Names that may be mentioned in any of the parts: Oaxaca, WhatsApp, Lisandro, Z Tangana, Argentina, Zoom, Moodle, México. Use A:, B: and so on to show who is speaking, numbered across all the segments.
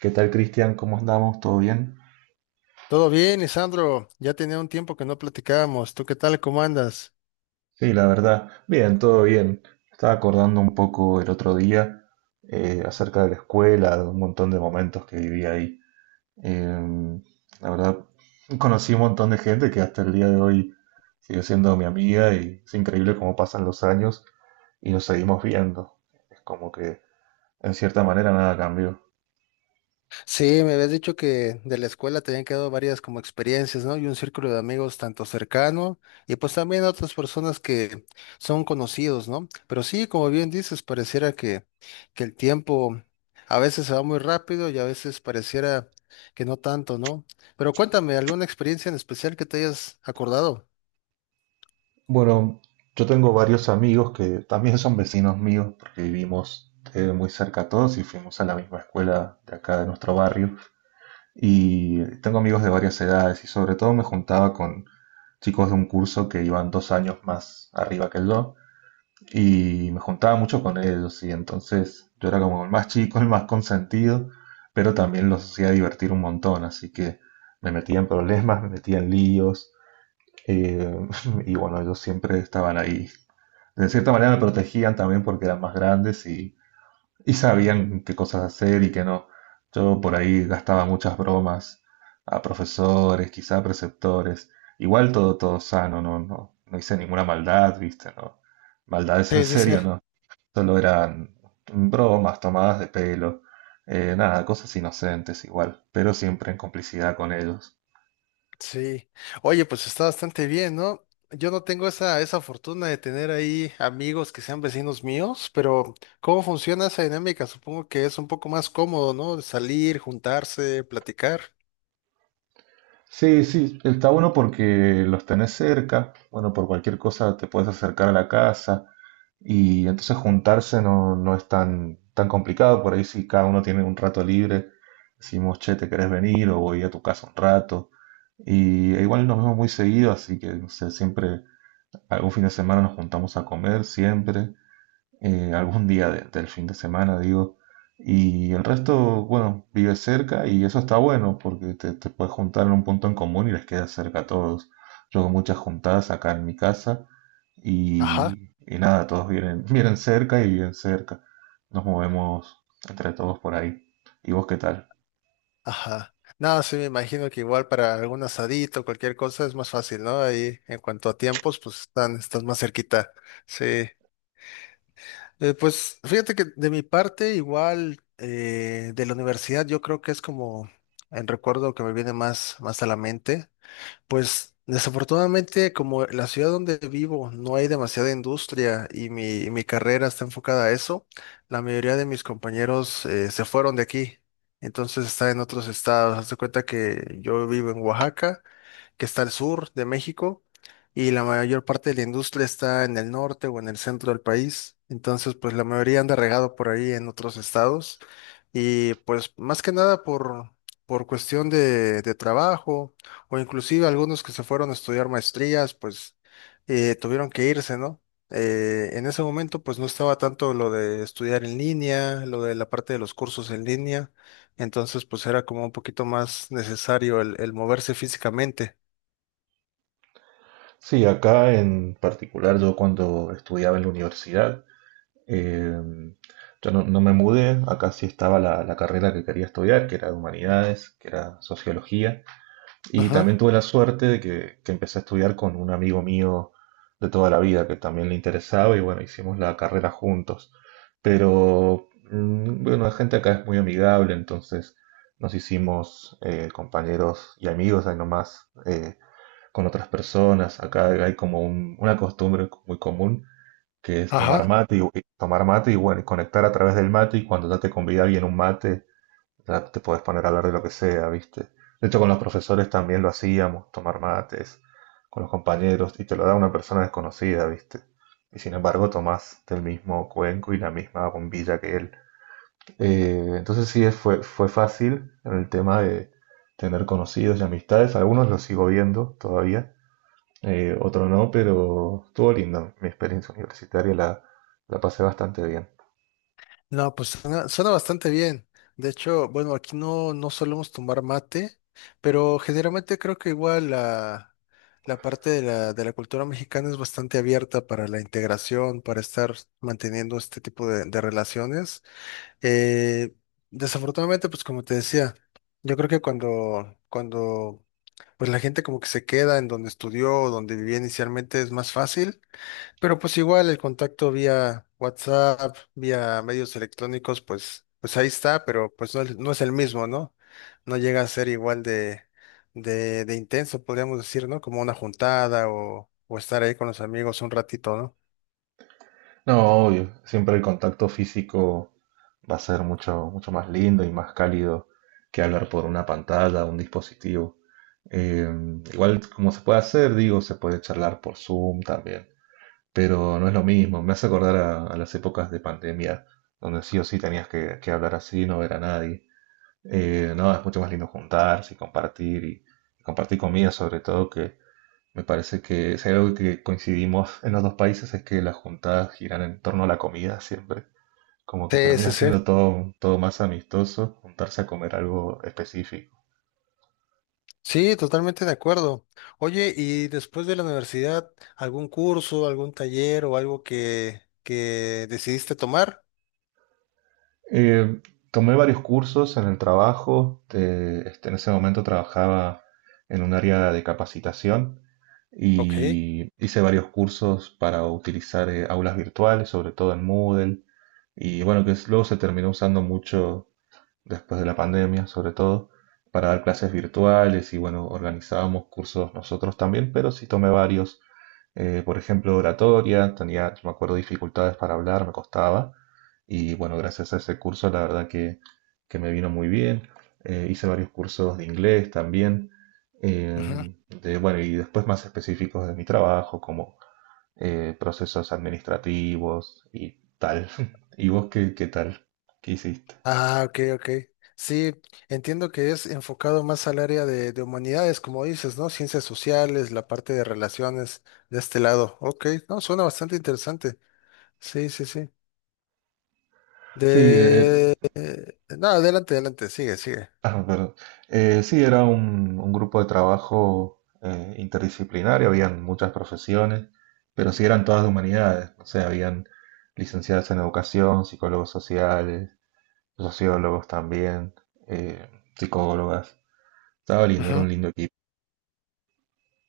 A: ¿Qué tal, Cristian? ¿Cómo andamos? ¿Todo bien?
B: Todo bien, Lisandro. Ya tenía un tiempo que no platicábamos. ¿Tú qué tal? ¿Cómo andas?
A: Sí, la verdad, bien, todo bien. Estaba acordando un poco el otro día, acerca de la escuela, de un montón de momentos que viví ahí. Em, la verdad, conocí un montón de gente que hasta el día de hoy sigue siendo mi amiga y es increíble cómo pasan los años y nos seguimos viendo. Es como que, en cierta manera, nada cambió.
B: Sí, me habías dicho que de la escuela te habían quedado varias como experiencias, ¿no? Y un círculo de amigos tanto cercano y pues también otras personas que son conocidos, ¿no? Pero sí, como bien dices, pareciera que el tiempo a veces se va muy rápido y a veces pareciera que no tanto, ¿no? Pero cuéntame, ¿alguna experiencia en especial que te hayas acordado?
A: Bueno, yo tengo varios amigos que también son vecinos míos porque vivimos muy cerca todos y fuimos a la misma escuela de acá de nuestro barrio. Y tengo amigos de varias edades y sobre todo me juntaba con chicos de un curso que iban dos años más arriba que yo y me juntaba mucho con ellos y entonces yo era como el más chico, el más consentido, pero también los hacía divertir un montón, así que me metía en problemas, me metía en líos eh, y bueno, ellos siempre estaban ahí, de cierta manera me protegían también porque eran más grandes y sabían qué cosas hacer y qué no. Yo por ahí gastaba muchas bromas a profesores, quizá a preceptores. Igual todo, todo sano, no, no, no hice ninguna maldad, ¿viste? No, maldades en
B: Sí, sí, sí.
A: serio, no. Solo eran bromas, tomadas de pelo, nada, cosas inocentes igual, pero siempre en complicidad con ellos.
B: Sí. Oye, pues está bastante bien, ¿no? Yo no tengo esa fortuna de tener ahí amigos que sean vecinos míos, pero ¿cómo funciona esa dinámica? Supongo que es un poco más cómodo, ¿no? De salir, juntarse, platicar.
A: Sí, sí, está bueno porque los tenés cerca, bueno, por cualquier cosa te puedes acercar a la casa, y entonces juntarse no, no es tan, tan complicado. Por ahí, si cada uno tiene un rato libre, decimos: che, ¿te querés venir? O voy a tu casa un rato. Y e igual nos vemos muy seguido, así que no sé, siempre algún fin de semana nos juntamos a comer, siempre, algún día del fin de semana, digo. Y el resto, bueno, vive cerca y eso está bueno porque te puedes juntar en un punto en común y les queda cerca a todos. Yo hago muchas juntadas acá en mi casa
B: Ajá,
A: y nada, todos vienen, vienen cerca y viven cerca. Nos movemos entre todos por ahí. ¿Y vos qué tal?
B: ajá. No, sí, me imagino que igual para algún asadito, cualquier cosa es más fácil, ¿no? Ahí en cuanto a tiempos, pues estás más cerquita. Sí. Pues fíjate que de mi parte, igual de la universidad, yo creo que es como el recuerdo que me viene más, más a la mente. Pues desafortunadamente, como la ciudad donde vivo no hay demasiada industria y mi carrera está enfocada a eso, la mayoría de mis compañeros se fueron de aquí. Entonces está en otros estados. Haz de cuenta que yo vivo en Oaxaca, que está al sur de México, y la mayor parte de la industria está en el norte o en el centro del país. Entonces, pues la mayoría anda regado por ahí en otros estados. Y pues más que nada por cuestión de trabajo o inclusive algunos que se fueron a estudiar maestrías, pues tuvieron que irse, ¿no? En ese momento, pues no estaba tanto lo de estudiar en línea, lo de la parte de los cursos en línea, entonces pues era como un poquito más necesario el moverse físicamente.
A: Sí, acá en particular, yo cuando estudiaba en la universidad, Eh, yo no, no me mudé, acá sí estaba la carrera que quería estudiar, que era de humanidades, que era sociología, y también
B: Ajá,
A: tuve la suerte de que empecé a estudiar con un amigo mío de toda la vida que también le interesaba y bueno, hicimos la carrera juntos. Pero bueno, la gente acá es muy amigable, entonces nos hicimos, compañeros y amigos ahí nomás, con otras personas. Acá hay como una costumbre muy común que es tomar
B: ajá.
A: mate y tomar mate y bueno, y conectar a través del mate, y cuando ya te convida alguien un mate, ya te puedes poner a hablar de lo que sea, ¿viste? De hecho, con los profesores también lo hacíamos, tomar mates con los compañeros, y te lo da una persona desconocida, ¿viste? Y sin embargo tomás del mismo cuenco y la misma bombilla que él. Entonces sí, fue fácil en el tema de tener conocidos y amistades. Algunos los sigo viendo todavía, otro no, pero estuvo lindo. Mi experiencia universitaria la pasé bastante bien.
B: No, pues suena, suena bastante bien. De hecho, bueno, aquí no, no solemos tomar mate, pero generalmente creo que igual la parte de la cultura mexicana es bastante abierta para la integración, para estar manteniendo este tipo de relaciones. Eh, Desafortunadamente, pues como te decía, yo creo que cuando pues la gente como que se queda en donde estudió, o donde vivía inicialmente, es más fácil. Pero pues igual el contacto vía WhatsApp, vía medios electrónicos, pues, pues ahí está, pero pues no, no es el mismo, ¿no? No llega a ser igual de intenso, podríamos decir, ¿no? Como una juntada o estar ahí con los amigos un ratito, ¿no?
A: No, obvio, siempre el contacto físico va a ser mucho, mucho más lindo y más cálido que hablar por una pantalla o un dispositivo. Eh, Igual, como se puede hacer, digo, se puede charlar por Zoom también, pero no es lo mismo. Me hace acordar a, las épocas de pandemia, donde sí o sí tenías que hablar así, no ver a nadie. No, es mucho más lindo juntarse y compartir y compartir comida sobre todo, que me parece que si hay algo que coincidimos en los dos países es que las juntadas giran en torno a la comida siempre. Como que
B: Sí, sí,
A: termina
B: sí.
A: siendo todo, todo más amistoso, juntarse a comer algo específico.
B: Sí, totalmente de acuerdo. Oye, ¿y después de la universidad, algún curso, algún taller o algo que decidiste tomar?
A: Eh, Tomé varios cursos en el trabajo. En ese momento trabajaba en un área de capacitación
B: Ok.
A: y hice varios cursos para utilizar, aulas virtuales, sobre todo en Moodle. Y bueno, luego se terminó usando mucho después de la pandemia, sobre todo, para dar clases virtuales, y bueno, organizábamos cursos nosotros también, pero sí tomé varios, por ejemplo, oratoria. Tenía, yo me acuerdo, dificultades para hablar, me costaba, y bueno, gracias a ese curso la verdad que me vino muy bien. Hice varios cursos de inglés también, eh, de, bueno, y después más específicos de mi trabajo, como, procesos administrativos y tal. ¿Y vos qué, qué tal? ¿Qué hiciste?
B: Ah, ok, ok. Sí, entiendo que es enfocado más al área de humanidades, como dices, ¿no? Ciencias sociales, la parte de relaciones de este lado. Ok, no, suena bastante interesante. Sí, sí, sí.
A: Sí,
B: No, adelante, adelante, sigue, sigue.
A: ah, pero, sí, era un grupo de trabajo, interdisciplinario, habían muchas profesiones, pero sí eran todas de humanidades, o sea, habían licenciadas en educación, psicólogos sociales, sociólogos también, eh, psicólogas. Estaba lindo, era
B: Ujú.
A: un lindo equipo.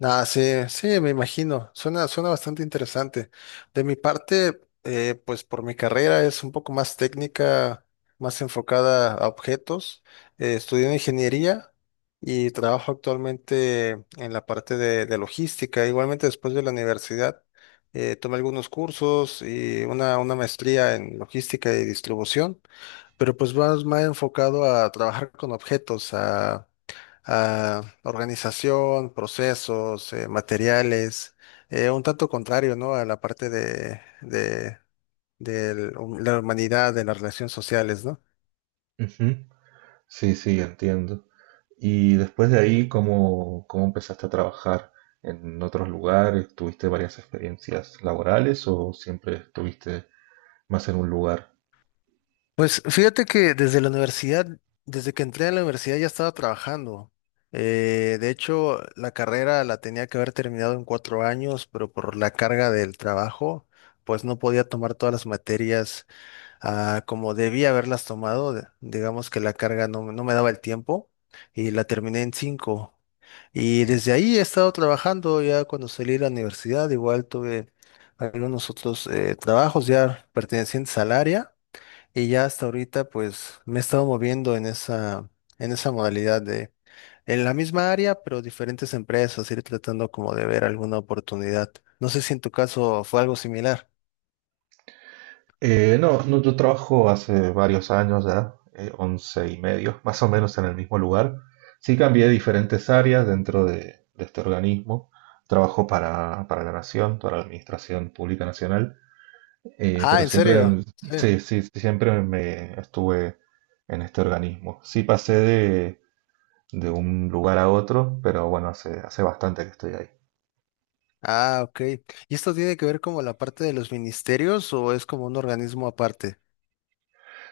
B: Ah, sí, sí, me imagino. Suena, suena bastante interesante. De mi parte, pues por mi carrera es un poco más técnica, más enfocada a objetos. Estudié ingeniería y trabajo actualmente en la parte de logística. Igualmente después de la universidad, tomé algunos cursos y una maestría en logística y distribución, pero pues más, más enfocado a trabajar con objetos, a organización, procesos, materiales, un tanto contrario, ¿no? A la parte del- la humanidad, de las relaciones sociales, ¿no?
A: Ujú. Sí, sí, entiendo. Y después de ahí, ¿cómo empezaste a trabajar en otros lugares? ¿Tuviste varias experiencias laborales o siempre estuviste más en un lugar?
B: Pues fíjate que desde la universidad, desde que entré a la universidad ya estaba trabajando. De hecho, la carrera la tenía que haber terminado en 4 años, pero por la carga del trabajo, pues no podía tomar todas las materias a como debía haberlas tomado, digamos que la carga no, no me daba el tiempo y la terminé en 5. Y desde ahí he estado trabajando, ya cuando salí de la universidad, igual tuve algunos otros trabajos ya pertenecientes al área y ya hasta ahorita pues me he estado moviendo en esa modalidad de, en la misma área, pero diferentes empresas, ir tratando como de ver alguna oportunidad. No sé si en tu caso fue algo similar.
A: No, no, yo trabajo hace varios años ya, 11 y medio, más o menos en el mismo lugar. Sí, cambié diferentes áreas dentro de este organismo. Trabajo para la Nación, para la Administración Pública Nacional,
B: Ah,
A: pero
B: ¿en
A: siempre,
B: serio? Sí.
A: sí, sí, siempre me estuve en este organismo. Sí, pasé de un lugar a otro, pero bueno, hace bastante que estoy ahí.
B: Ah, ok. ¿Y esto tiene que ver como la parte de los ministerios o es como un organismo aparte?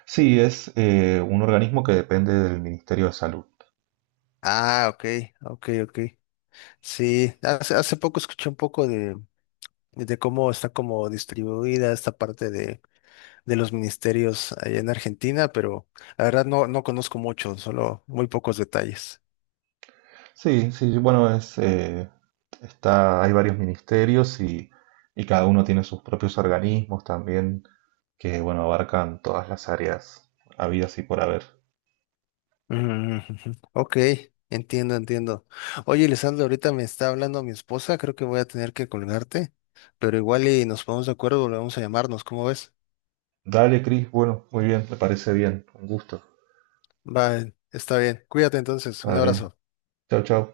A: Sí, es, un organismo que depende del Ministerio de Salud.
B: Ah, ok, ok, ok. Sí, hace, hace poco escuché un poco de cómo está como distribuida esta parte de los ministerios allá en Argentina, pero la verdad no, no conozco mucho, solo muy pocos detalles.
A: Sí, sí, bueno, está, hay varios ministerios y cada uno tiene sus propios organismos también que, bueno, abarcan todas las áreas habidas y por haber.
B: Mm, ujú. Ok, entiendo, entiendo. Oye, Lisandro, ahorita me está hablando mi esposa, creo que voy a tener que colgarte, pero igual y nos ponemos de acuerdo, volvemos a llamarnos, ¿cómo ves?
A: Dale, Cris, bueno, muy bien, me parece bien, un gusto.
B: Vale, está bien. Cuídate entonces. Un
A: Dale,
B: abrazo.
A: chao, chao.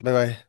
B: Bye bye.